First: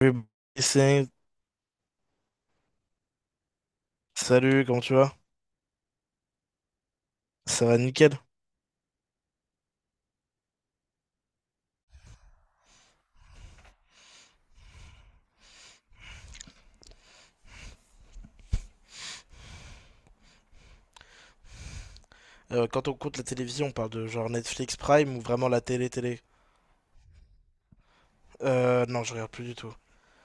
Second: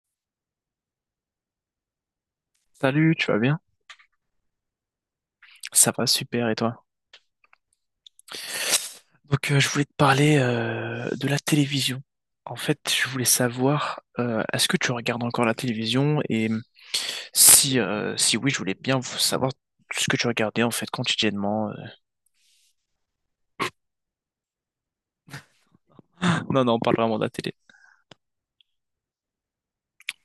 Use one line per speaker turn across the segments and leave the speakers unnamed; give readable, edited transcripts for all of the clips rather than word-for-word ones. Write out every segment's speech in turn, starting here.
Oui, c'est-
Salut, tu vas bien?
Salut, comment tu vas?
Ça va, super, et toi?
Ça va nickel.
Donc, je voulais te parler de la télévision. En fait, je voulais savoir, est-ce que tu regardes encore la télévision? Et si, si oui, je voulais bien vous savoir ce que tu regardais en fait quotidiennement.
Quand on compte la télévision, on parle de genre Netflix Prime ou vraiment la télé-télé?
Non, on parle vraiment de la télé.
Non, je regarde plus du tout.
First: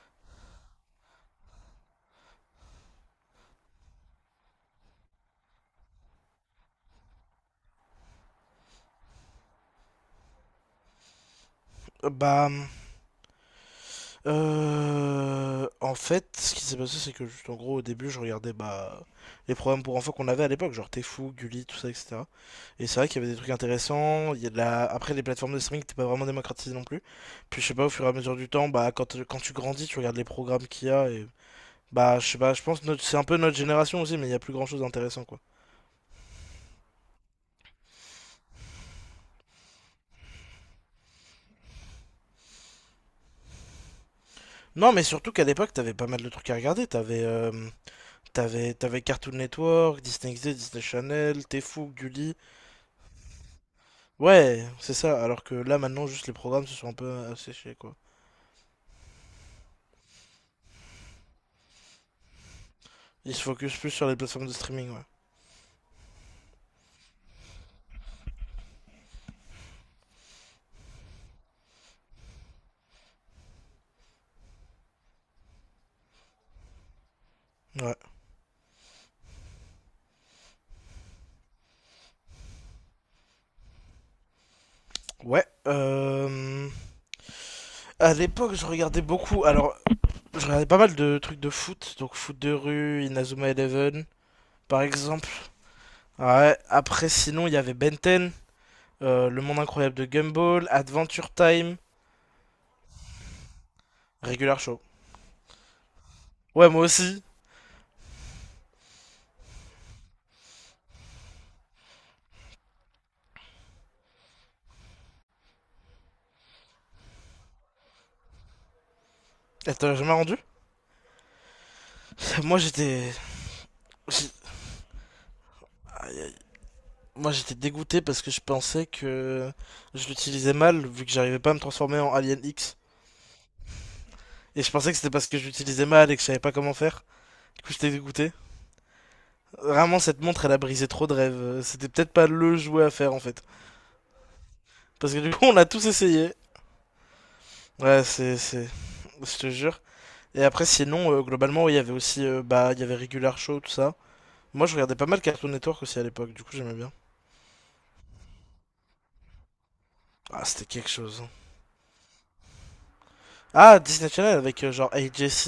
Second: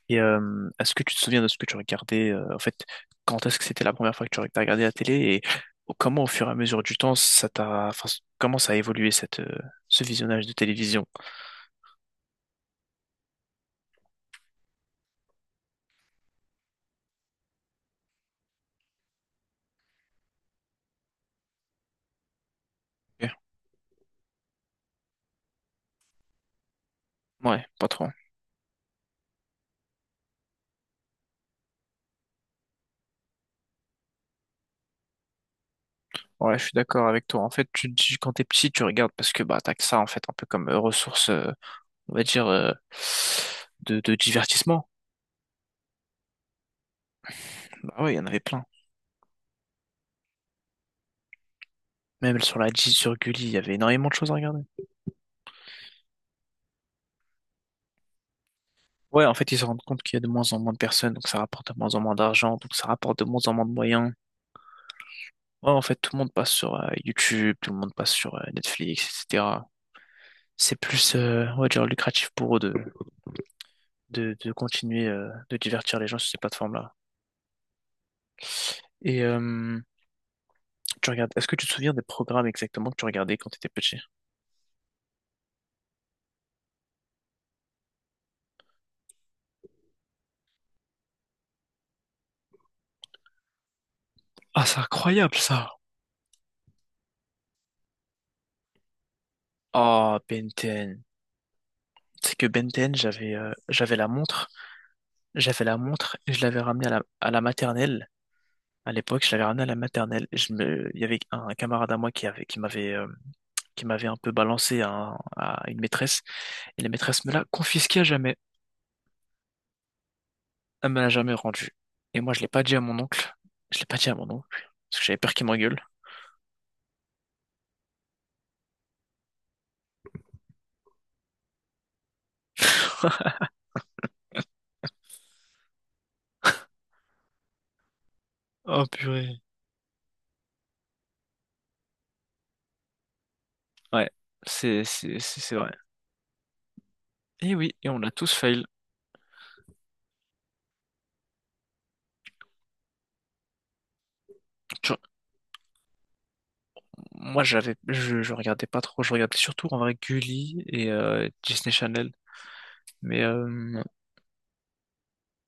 Et est-ce que tu te souviens de ce que tu regardais en fait? Quand est-ce que c'était la première fois que tu as regardé la télé et comment, au fur et à mesure du temps, comment ça a évolué ce visionnage de télévision?
Euh, Bah, En fait, ce qui s'est passé, c'est que juste en gros, au début, je regardais bah les programmes pour enfants qu'on avait à l'époque, genre T'es fou, Gulli, tout ça, etc. Et c'est vrai qu'il y avait des trucs intéressants. Il y a de la... Après, les plateformes de streaming n'étaient pas vraiment démocratisées non plus. Puis
Ouais,
je sais pas,
pas
au fur
trop.
et à mesure du temps, bah quand tu grandis, tu regardes les programmes qu'il y a et bah, je sais pas, je pense que c'est un peu notre génération aussi, mais il y a plus grand chose d'intéressant quoi.
Ouais, je suis d'accord avec toi. En fait, tu te dis quand t'es petit, tu regardes parce que bah t'as que ça en fait, un peu comme ressource, on va dire, de divertissement.
Non, mais surtout qu'à l'époque, t'avais pas mal de trucs à regarder. T'avais euh,
Bah ouais, il y en avait plein.
t'avais, t'avais Cartoon Network, Disney XD, Disney Channel, Tfou, Gulli.
Même sur la G, sur Gulli, il y avait énormément de choses à regarder.
Ouais, c'est ça. Alors que là, maintenant, juste les programmes se sont un peu asséchés quoi.
Ouais, en fait, ils se rendent compte qu'il y a de moins en moins de personnes, donc ça rapporte de moins en moins d'argent, donc ça rapporte de
Ils
moins
se
en moins de
focus plus sur
moyens.
les plateformes de streaming, ouais.
Ouais, en fait, tout le monde passe sur YouTube, tout le monde passe sur Netflix, etc. C'est plus, on va dire, lucratif pour eux de continuer de divertir les gens sur ces plateformes-là.
Ouais.
Et tu regardes, est-ce que tu te souviens des programmes exactement que tu regardais quand tu étais petit?
Ouais. À l'époque, je regardais beaucoup. Alors, je regardais pas mal de trucs de foot. Donc, foot de rue, Inazuma Eleven,
Ah, c'est
par exemple.
incroyable ça.
Ouais. Après, sinon, il y avait Benten. Le Monde Incroyable de
Oh, Ben
Gumball,
10.
Adventure Time,
C'est que Ben 10,
Regular Show.
j'avais la montre et je l'avais
Ouais, moi
ramenée à la,
aussi.
à la maternelle. À l'époque, je l'avais ramenée à la maternelle. Et il y avait un, camarade à moi qui avait, qui m'avait un peu balancé à, à une maîtresse et la maîtresse me l'a confisqué à jamais.
Attends, j'ai jamais rendu?
Elle me l'a jamais rendu. Et moi, je l'ai
Moi,
pas dit à mon oncle. Je l'ai pas dit à mon
j'ai-
oncle parce que j'avais peur qu'il m'engueule.
Moi, j'étais dégoûté parce que je pensais que je l'utilisais mal, vu que j'arrivais pas à me transformer en Alien X. Et je pensais que c'était parce que je l'utilisais mal et que je savais pas comment faire. Du coup, j'étais dégoûté.
Oh purée.
Vraiment, cette montre, elle a brisé trop de rêves. C'était peut-être pas le jouet à faire, en fait.
Ouais, c'est
Parce
c'est
que du
c'est
coup,
c'est
on a
vrai.
tous essayé.
Et oui, et on
Ouais,
a tous fail.
Je te jure. Et après, sinon, globalement, ouais, il y avait aussi... bah, il y avait Regular Show, tout ça. Moi, je regardais
Tu-
pas mal Cartoon Network aussi à l'époque, du coup, j'aimais bien.
Moi, je regardais pas trop, je regardais surtout en vrai
Ah,
Gulli
c'était quelque
et
chose, hein.
Disney Channel. Mais
Ah,
euh,
Disney Channel avec genre Hey Jesse,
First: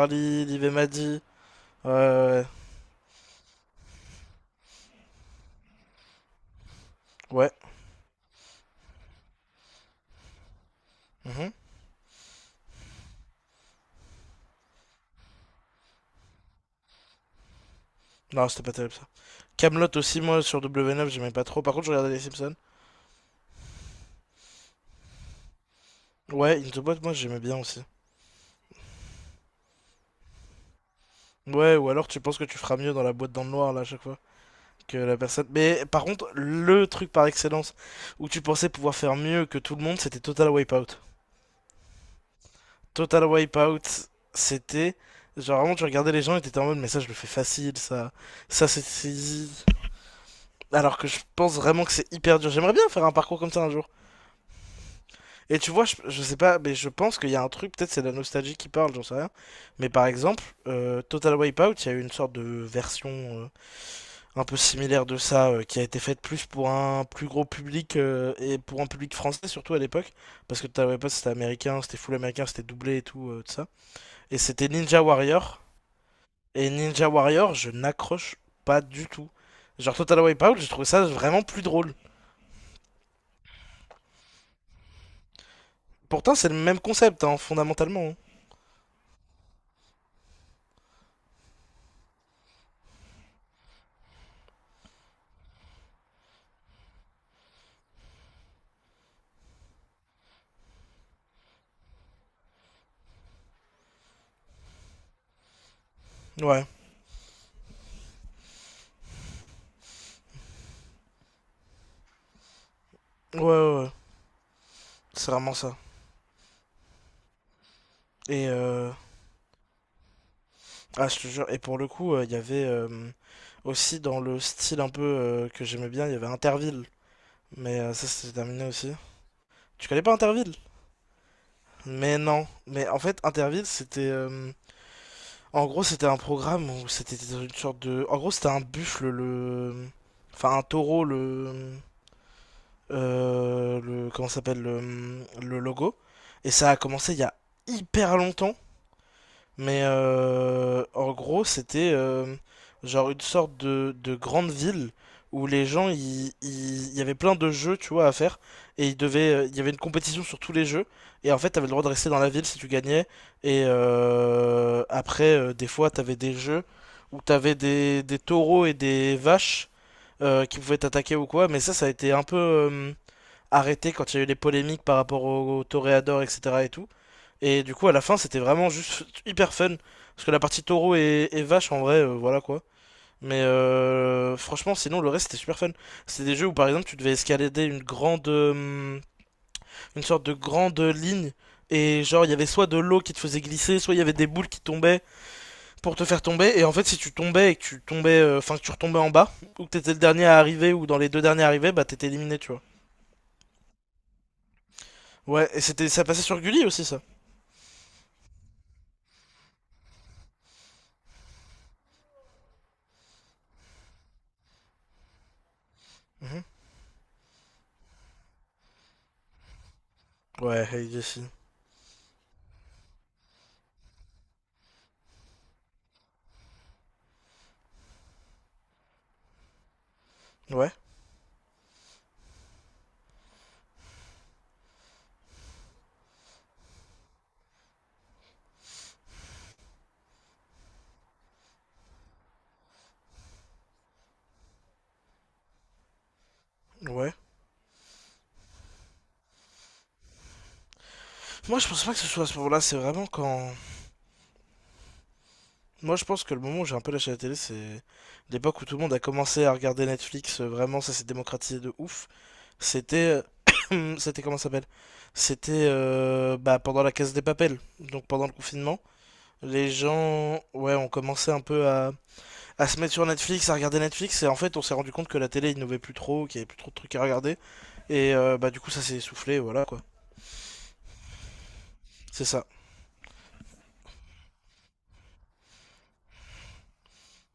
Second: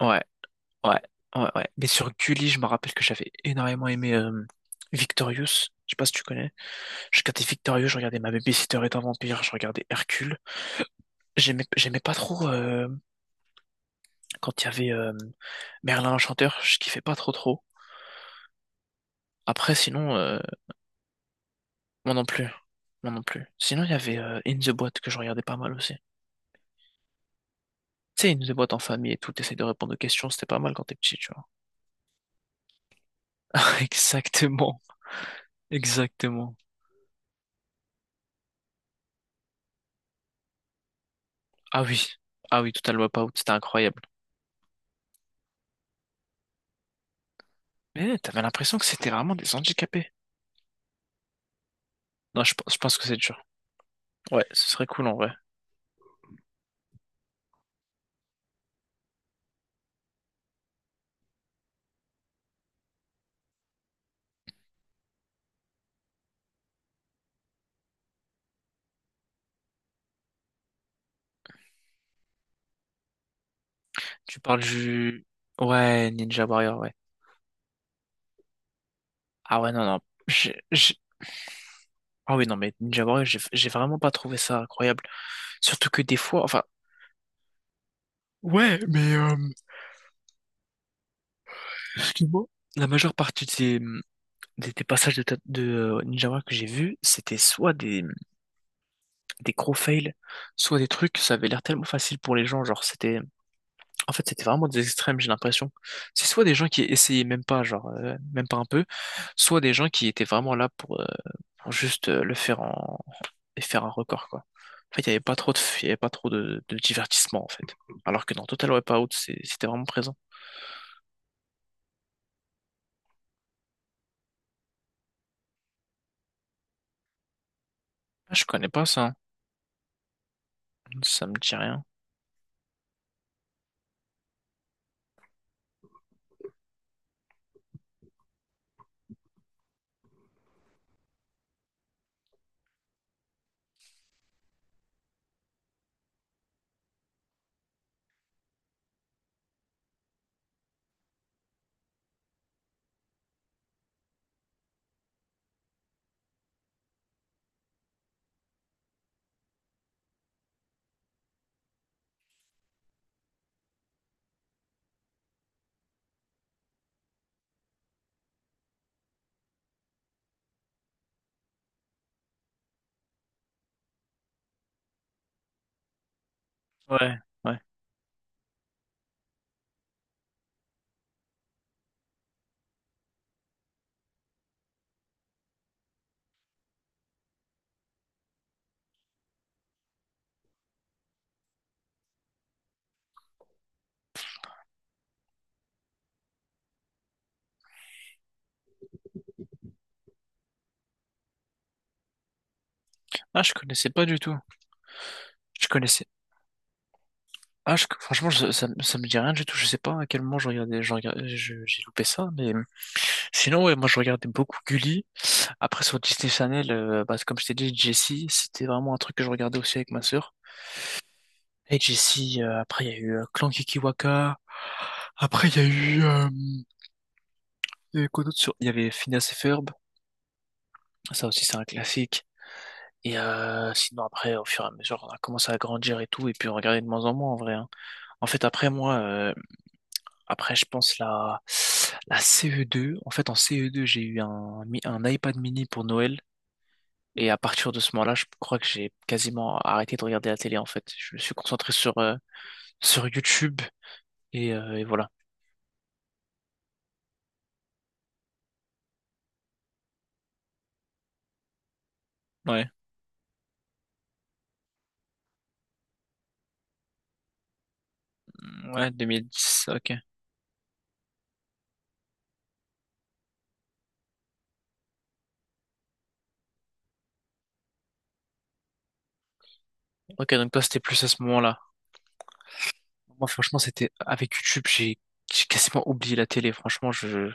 ouais,
Liv et
ouais,
Maddie.
ouais. Mais
Ouais,
sur
ouais,
Gulli, je me rappelle que j'avais énormément aimé Victorious. Je sais pas si tu connais. Je
ouais.
regardais
Ouais.
Victorious, je regardais Ma Babysitter est un vampire, je regardais Hercule.
Mhm.
J'aimais pas trop quand il y avait Merlin l'Enchanteur, je kiffais pas trop.
Non, c'était pas terrible ça.
Après,
Camelot
sinon,
aussi, moi, sur W9, j'aimais pas trop. Par contre, je regardais
moi
les
non plus,
Simpsons.
moi non plus. Sinon, il y avait In the Boîte que je regardais pas mal aussi.
Ouais, Into Boîte, moi, j'aimais bien aussi.
Tu sais, ils nous déboîtent en famille et tout, t'essayes de répondre aux questions, c'était pas mal quand t'es petit, tu vois.
Ouais, ou alors tu penses que tu feras mieux dans la boîte dans le noir, là, à chaque fois,
Exactement,
que la personne. Mais par contre,
exactement.
le truc par excellence où tu pensais pouvoir faire mieux que tout le monde, c'était Total Wipeout.
Ah oui, ah oui, Total
Total
Wipeout, c'était incroyable.
Wipeout, c'était. Genre, vraiment, tu regardais les gens et t'étais en mode, mais ça, je le fais facile, ça.
Mais t'avais
Ça,
l'impression
c'est
que
c'est
c'était vraiment
easy.
des handicapés.
Alors que je pense vraiment que c'est hyper
Non,
dur. J'aimerais
je
bien
pense que
faire un
c'est
parcours
dur.
comme ça un jour.
Ouais, ce serait cool en vrai.
Et tu vois, je sais pas, mais je pense qu'il y a un truc, peut-être c'est la nostalgie qui parle, j'en sais rien. Mais par exemple, Total Wipeout, il y a eu une sorte de version un peu similaire de ça qui a été faite plus pour un plus gros public et pour un public français surtout à l'époque. Parce que Total Wipeout, c'était américain, c'était full américain, c'était doublé et tout, tout ça. Et
Tu parles
c'était Ninja
du...
Warrior.
Ouais, Ninja
Et
Warrior, ouais.
Ninja Warrior, je n'accroche pas du tout.
Ah ouais, non,
Genre
non.
Total Wipeout,
j'ai-
j'ai trouvé
j'ai-
ça vraiment plus drôle.
Ah oui, non, mais Ninja Warrior, j'ai vraiment pas trouvé ça incroyable. Surtout que des
Pourtant,
fois,
c'est le
enfin...
même concept, hein, fondamentalement, hein.
Ouais, mais excuse-moi. La majeure partie des passages de Ninja Warrior que j'ai vus, c'était soit des gros fails, soit des trucs, ça avait l'air tellement facile pour les gens, en fait c'était vraiment des extrêmes, j'ai l'impression. C'est soit des
Ouais,
gens qui essayaient même pas, même pas un peu, soit des gens qui étaient vraiment là pour juste le faire en
ouais, ouais,
et faire
ouais.
un record quoi. En fait,
C'est vraiment ça.
il y avait pas trop de divertissement en fait. Alors que dans
Et
Total
euh,
Wipeout, c'était vraiment présent.
ah, je te jure. Et pour le coup, il y avait aussi dans le style un peu que j'aimais bien, il y avait Interville. Ça, c'était
Ah, je
terminé
connais pas
aussi.
ça, hein.
Tu connais pas Interville?
Ça me dit rien.
Mais non. Mais en fait, Interville, c'était en gros, c'était un programme où c'était une sorte de. En gros, c'était un buffle, le. Enfin, un taureau, le. Le comment s'appelle le logo et ça a commencé il y a hyper longtemps en gros c'était genre une sorte de grande ville où les gens il y avait plein de jeux tu vois à faire et ils devaient il y avait une compétition sur tous les jeux et en fait t'avais le droit de rester dans la ville si tu gagnais et après des fois t'avais des jeux où t'avais des taureaux et des vaches qui pouvaient t'attaquer ou quoi mais ça a été un peu arrêté quand il y a eu les polémiques par rapport au, au toréador, etc. et tout.
Ouais, ouais.
Et du coup, à la fin, c'était vraiment juste hyper fun. Parce que la partie taureau et vache, en vrai, voilà quoi. Franchement, sinon, le reste, c'était super fun. C'est des jeux où, par exemple, tu devais escalader une grande. Une sorte de grande ligne. Et genre, il y avait soit de l'eau qui te faisait glisser, soit il y avait des boules qui tombaient pour te faire tomber. Et en fait, si tu tombais et que tu tombais. Enfin, que tu retombais en bas, ou que t'étais le dernier à arriver, ou dans les deux derniers arrivés, bah t'étais éliminé, tu vois.
Ah, je connaissais pas du tout.
Ouais, et
Je
c'était, ça
connaissais.
passait sur Gulli aussi, ça.
Ah, franchement, ça me dit rien du tout. Je sais pas à quel moment je regardais, j'ai loupé ça, mais sinon, ouais, moi, je regardais beaucoup Gulli. Après, sur Disney
Mhm.
Channel, bah, comme je t'ai dit, Jessie, c'était vraiment un truc que je regardais aussi avec ma sœur.
Ouais, Hey Jessie.
Et Jessie, après, il y a eu Clan Kikiwaka. Après, il y a eu, il y avait quoi d'autre sur, il y avait Phineas et Ferb.
Ouais,
Ça aussi, c'est un classique. Et sinon, après, au fur et à mesure, on a commencé à grandir et tout, et puis on regardait de moins en moins, en vrai. Hein. En fait, après, moi, Après, je pense la CE2. En fait, en CE2, j'ai eu un iPad mini pour Noël.
ouais.
Et à partir de ce moment-là, je crois que j'ai quasiment arrêté de regarder la télé, en fait. Je me suis
Moi, je
concentré
pense pas
sur,
que ce soit à ce moment-là, c'est vraiment
sur
quand...
YouTube et voilà.
Moi, je pense que le moment où j'ai un peu lâché la télé, c'est l'époque où tout le monde a commencé à regarder Netflix, vraiment, ça s'est démocratisé de ouf.
Ouais,
C'était... C'était comment ça s'appelle? Pendant la Casa des Papel, donc pendant le confinement.
ouais, 2010,
Les
ok.
gens, ouais, ont commencé un peu à se mettre sur Netflix, à regarder Netflix, et en fait, on s'est rendu compte que la télé innovait plus trop, qu'il y avait plus trop de trucs à regarder, et bah, du coup, ça s'est essoufflé, voilà quoi.
Ok, donc toi, c'était plus à ce moment-là.
C'est ça.
Moi, franchement, c'était avec YouTube, j'ai quasiment oublié la télé.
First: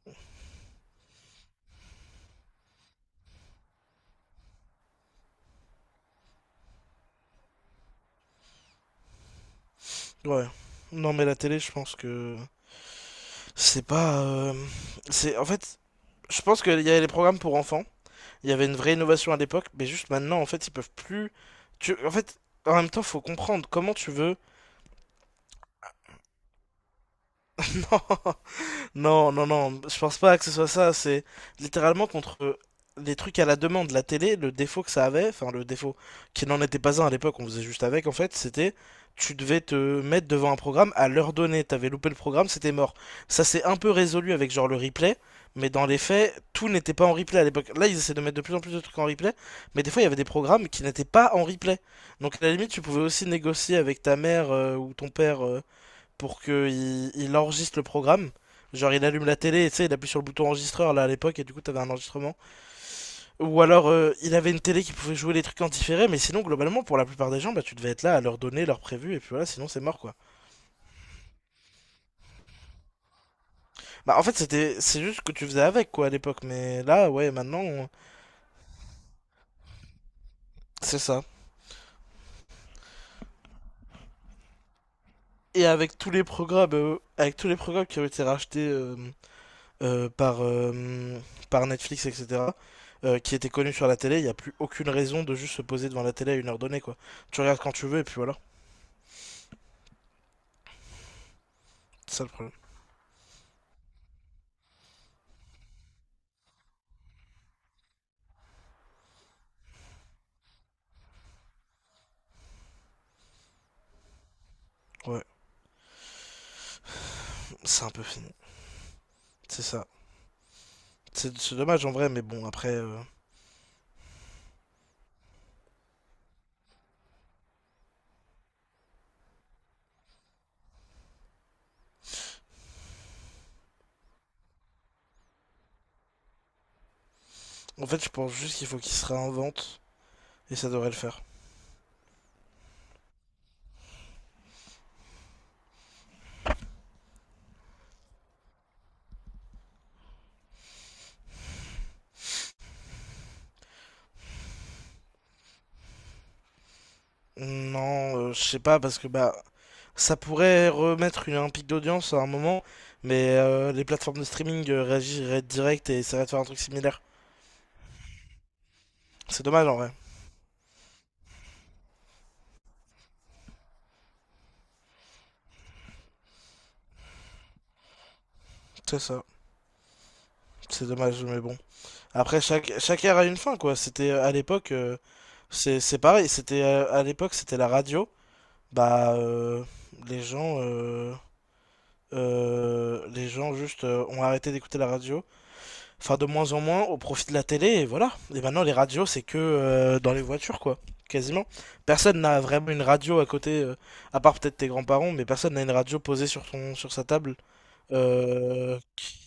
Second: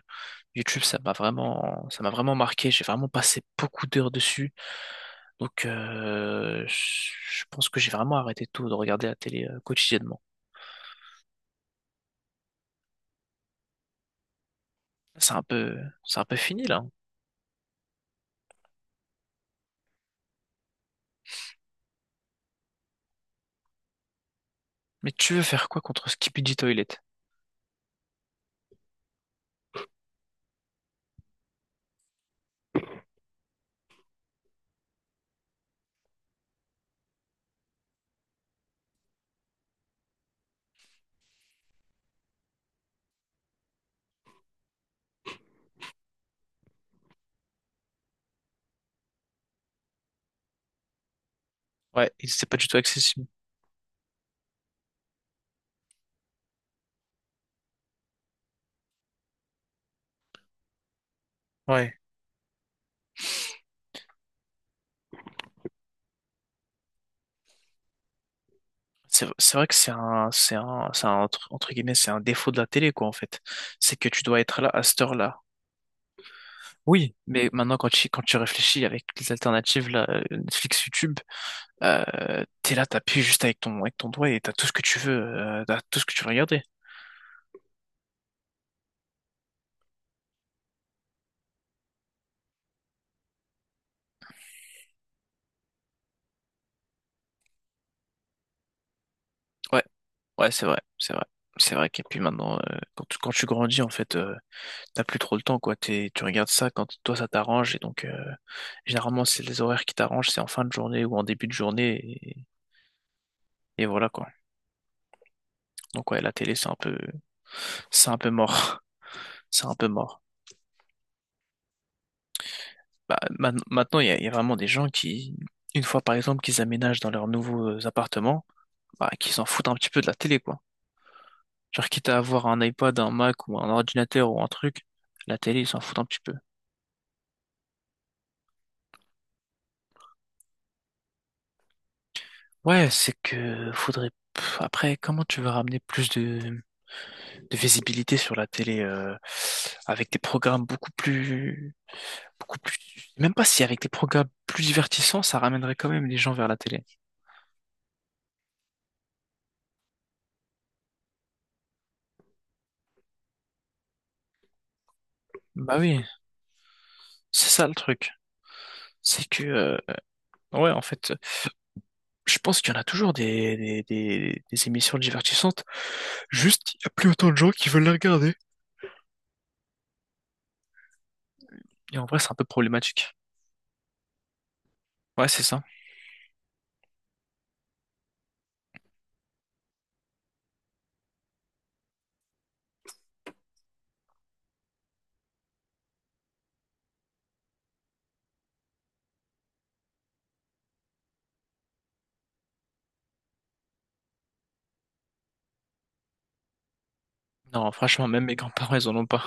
YouTube, ça m'a vraiment marqué. J'ai vraiment passé beaucoup d'heures dessus. Donc, je pense que j'ai vraiment arrêté tout de regarder la télé quotidiennement.
Ouais. Non, mais la télé, je pense que c'est pas.
C'est
C'est
un
en
peu,
fait,
c'est un peu
je pense
fini là.
qu'il
Hein.
y avait les programmes pour enfants. Il y avait une vraie innovation à l'époque, mais juste maintenant, en fait, ils peuvent plus. En fait, en même temps, faut comprendre comment tu veux.
Mais tu veux faire quoi contre Skibidi Toilet?
Non. Non, non, non, je pense pas que ce soit ça. C'est littéralement contre des trucs à la demande. La télé, le défaut que ça avait, enfin le défaut qui n'en était pas un à l'époque, on faisait juste avec en fait, c'était tu devais te mettre devant un programme à l'heure donnée. T'avais loupé le programme, c'était mort. Ça s'est un peu résolu avec genre le replay, mais dans les faits, tout n'était pas en replay à l'époque. Là, ils essaient de mettre de plus en plus de trucs en replay, mais des fois, il y avait des programmes qui n'étaient pas en replay.
Ouais, il
Donc à
c'est
la
pas du
limite,
tout
tu pouvais aussi
accessible.
négocier avec ta mère ou ton père pour qu'il il enregistre le programme. Genre il allume la télé et tu sais, il appuie sur le bouton enregistreur là à l'époque et du coup t'avais un
Ouais.
enregistrement. Ou alors il avait une télé qui pouvait jouer les trucs en différé, mais sinon globalement pour la plupart des gens bah tu devais être là à leur donner leur prévu et
C'est
puis voilà
c'est vrai
sinon
que
c'est
c'est
mort quoi.
un, entre guillemets, c'est un défaut de la télé, quoi, en fait. C'est que
Bah
tu
en fait
dois être là
c'était
à cette
c'est juste ce que
heure-là.
tu faisais avec quoi à l'époque mais là
Oui,
ouais
mais
maintenant
maintenant, quand
on-
tu, quand tu réfléchis avec les alternatives, là, Netflix,
c'est
YouTube,
ça.
Euh, t'es là, t'appuies juste avec ton doigt et t'as tout ce que tu veux,
Et
t'as
avec
tout ce
tous
que tu
les
veux regarder.
programmes avec tous les programmes qui ont été rachetés euh, par, euh, par Netflix, etc., qui étaient connus sur la télé, il n'y a plus aucune raison de juste se poser devant la télé à une heure donnée, quoi. Tu regardes quand tu veux, et puis voilà.
Ouais, ouais, c'est vrai. C'est vrai qu'et
C'est
puis
ça le problème.
maintenant, quand tu grandis, en fait, t'as plus trop le temps, quoi. Tu regardes ça quand toi, ça t'arrange. Et donc, généralement, c'est les horaires qui t'arrangent, c'est en fin de journée ou en début de journée. Et voilà, quoi.
Ouais,
Donc, ouais, la télé, c'est un peu,
c'est un peu
c'est un peu
fini.
mort.
C'est
C'est un
ça.
peu mort.
C'est dommage en vrai, mais bon, après...
Bah, maintenant, il y a vraiment des gens qui, une fois par exemple qu'ils aménagent dans leurs nouveaux appartements, bah, qui s'en foutent un petit peu de la télé, quoi. Genre, quitte à avoir un iPad, un Mac ou un ordinateur ou un truc, la télé, ils s'en foutent un petit peu.
En fait, je pense juste qu'il faut qu'il se réinvente, et ça devrait le faire.
Ouais, c'est que faudrait. Pff, après, comment tu vas ramener plus de visibilité sur la télé avec des programmes beaucoup plus, beaucoup plus. Même pas si avec des programmes plus divertissants, ça ramènerait quand même les gens vers la télé.
Non, je sais pas, parce que bah... Ça pourrait remettre une, un pic d'audience à un moment, mais les plateformes de streaming réagiraient
Bah
direct et
oui,
essaieraient de faire un truc similaire.
c'est ça le truc. C'est
C'est
que,
dommage en vrai.
ouais, en fait. Je pense qu'il y en a toujours des émissions divertissantes. Juste, il n'y a plus autant de gens qui veulent les regarder.
C'est ça. C'est dommage, mais bon.
Et en vrai, c'est un
Après,
peu
chaque
problématique.
ère a une fin, quoi.
Ouais, c'est ça.
C'est pareil. C'était À l'époque, c'était la radio. Bah, euh, les gens, euh, les gens juste ont arrêté d'écouter la radio. Enfin, de moins en moins, au profit de la télé, et voilà. Et maintenant, les radios, c'est que dans les voitures, quoi. Quasiment. Personne n'a vraiment une radio à côté, à part peut-être tes grands-parents, mais personne n'a une radio posée sur son, sur sa table,
Non, franchement, même mes grands-parents,
euh,
ils en ont pas.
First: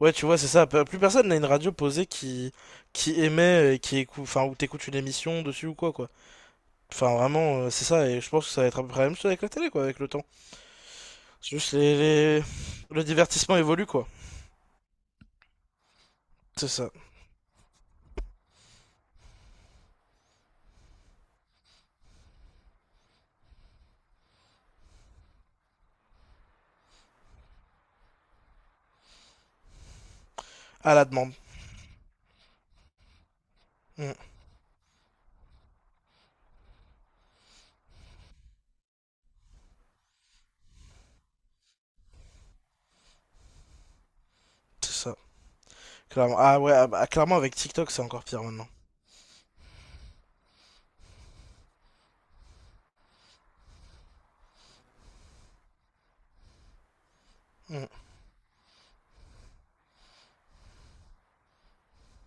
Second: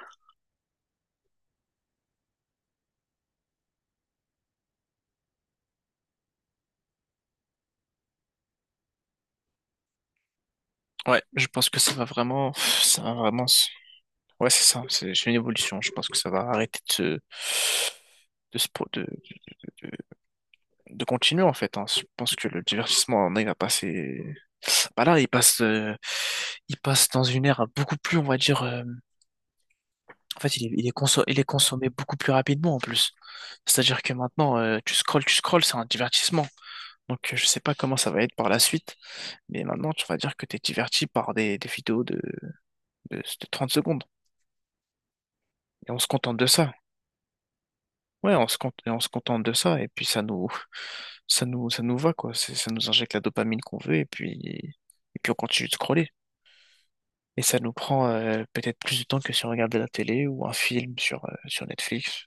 ouais, tu vois, c'est ça. Plus personne n'a une radio posée qui émet, et qui écoute, enfin, où t'écoutes une émission dessus ou quoi, quoi. Enfin, vraiment, c'est ça, et je pense que ça va être à peu près la même chose avec la télé, quoi, avec le temps.
Ouais, je
C'est
pense
juste
que ça va
les-
vraiment, ça
le
va vraiment.
divertissement
se-
évolue, quoi.
Ouais, c'est ça. C'est une évolution. Je pense que ça va
C'est
arrêter
ça.
de se pro- de, de- de continuer en fait. Hein. Je pense que le divertissement, on il va passer. Bah là, il passe dans une ère beaucoup plus, on va dire. En fait,
À la demande.
il est consommé beaucoup plus rapidement en plus. C'est-à-dire que
Mm,
maintenant, tu scrolles, c'est un divertissement. Donc, je sais pas comment ça va être par la suite, mais maintenant, tu vas dire que tu es diverti par des vidéos de 30 secondes.
c'est ça.
Et on se
Clairement.
contente de
Ah ouais,
ça.
ah bah, clairement, avec TikTok, c'est encore
Ouais,
pire maintenant.
on se contente de ça, et puis ça nous va, quoi. Ça nous injecte la dopamine qu'on veut, et puis on continue de scroller. Et ça nous
Mm,
prend peut-être plus de temps que si on regardait la télé ou un film sur, sur Netflix.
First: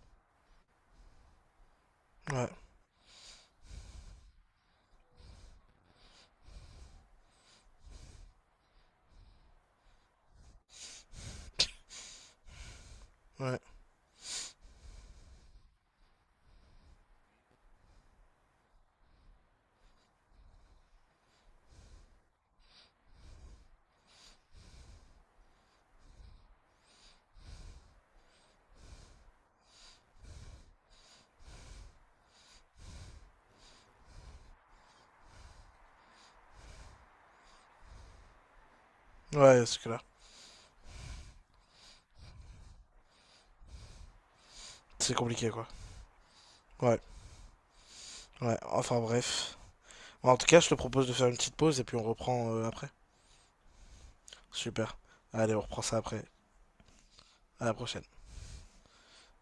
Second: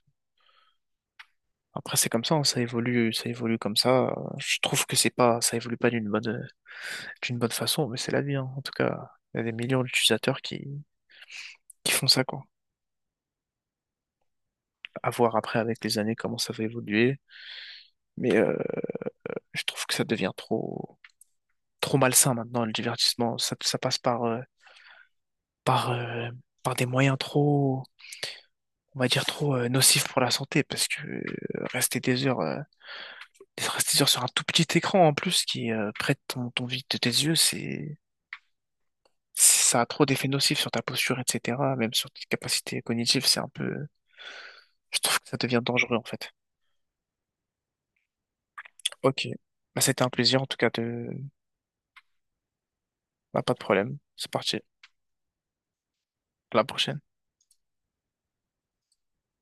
Après, c'est comme ça, hein,
ouais,
ça évolue comme ça. Je trouve que c'est pas, ça évolue pas d'une bonne façon, mais c'est la vie, hein. En tout cas, il y a des millions d'utilisateurs qui font ça, quoi.
ouais.
À voir après avec les années comment ça va évoluer. Mais je trouve que ça devient trop malsain maintenant, le divertissement. Ça passe par, par, euh, par des moyens trop, on va dire trop nocifs pour la santé, parce que rester des heures, euh, rester des heures sur un tout petit écran en plus qui prête ton vide de tes yeux, c'est
Ouais, c'est
ça a
clair.
trop d'effets nocifs sur ta posture, etc., même sur tes capacités cognitives, c'est un peu... Je
C'est
trouve que ça
compliqué,
devient
quoi.
dangereux, en fait.
Ouais, ouais. Enfin,
Ok.
bref.
Bah, c'était un
Bon, en
plaisir, en
tout
tout
cas, je
cas,
te propose
de...
de faire une petite pause et puis on reprend après.
Bah, pas de problème. C'est parti.
Super. Allez, on reprend ça après.
À la prochaine.
À la prochaine.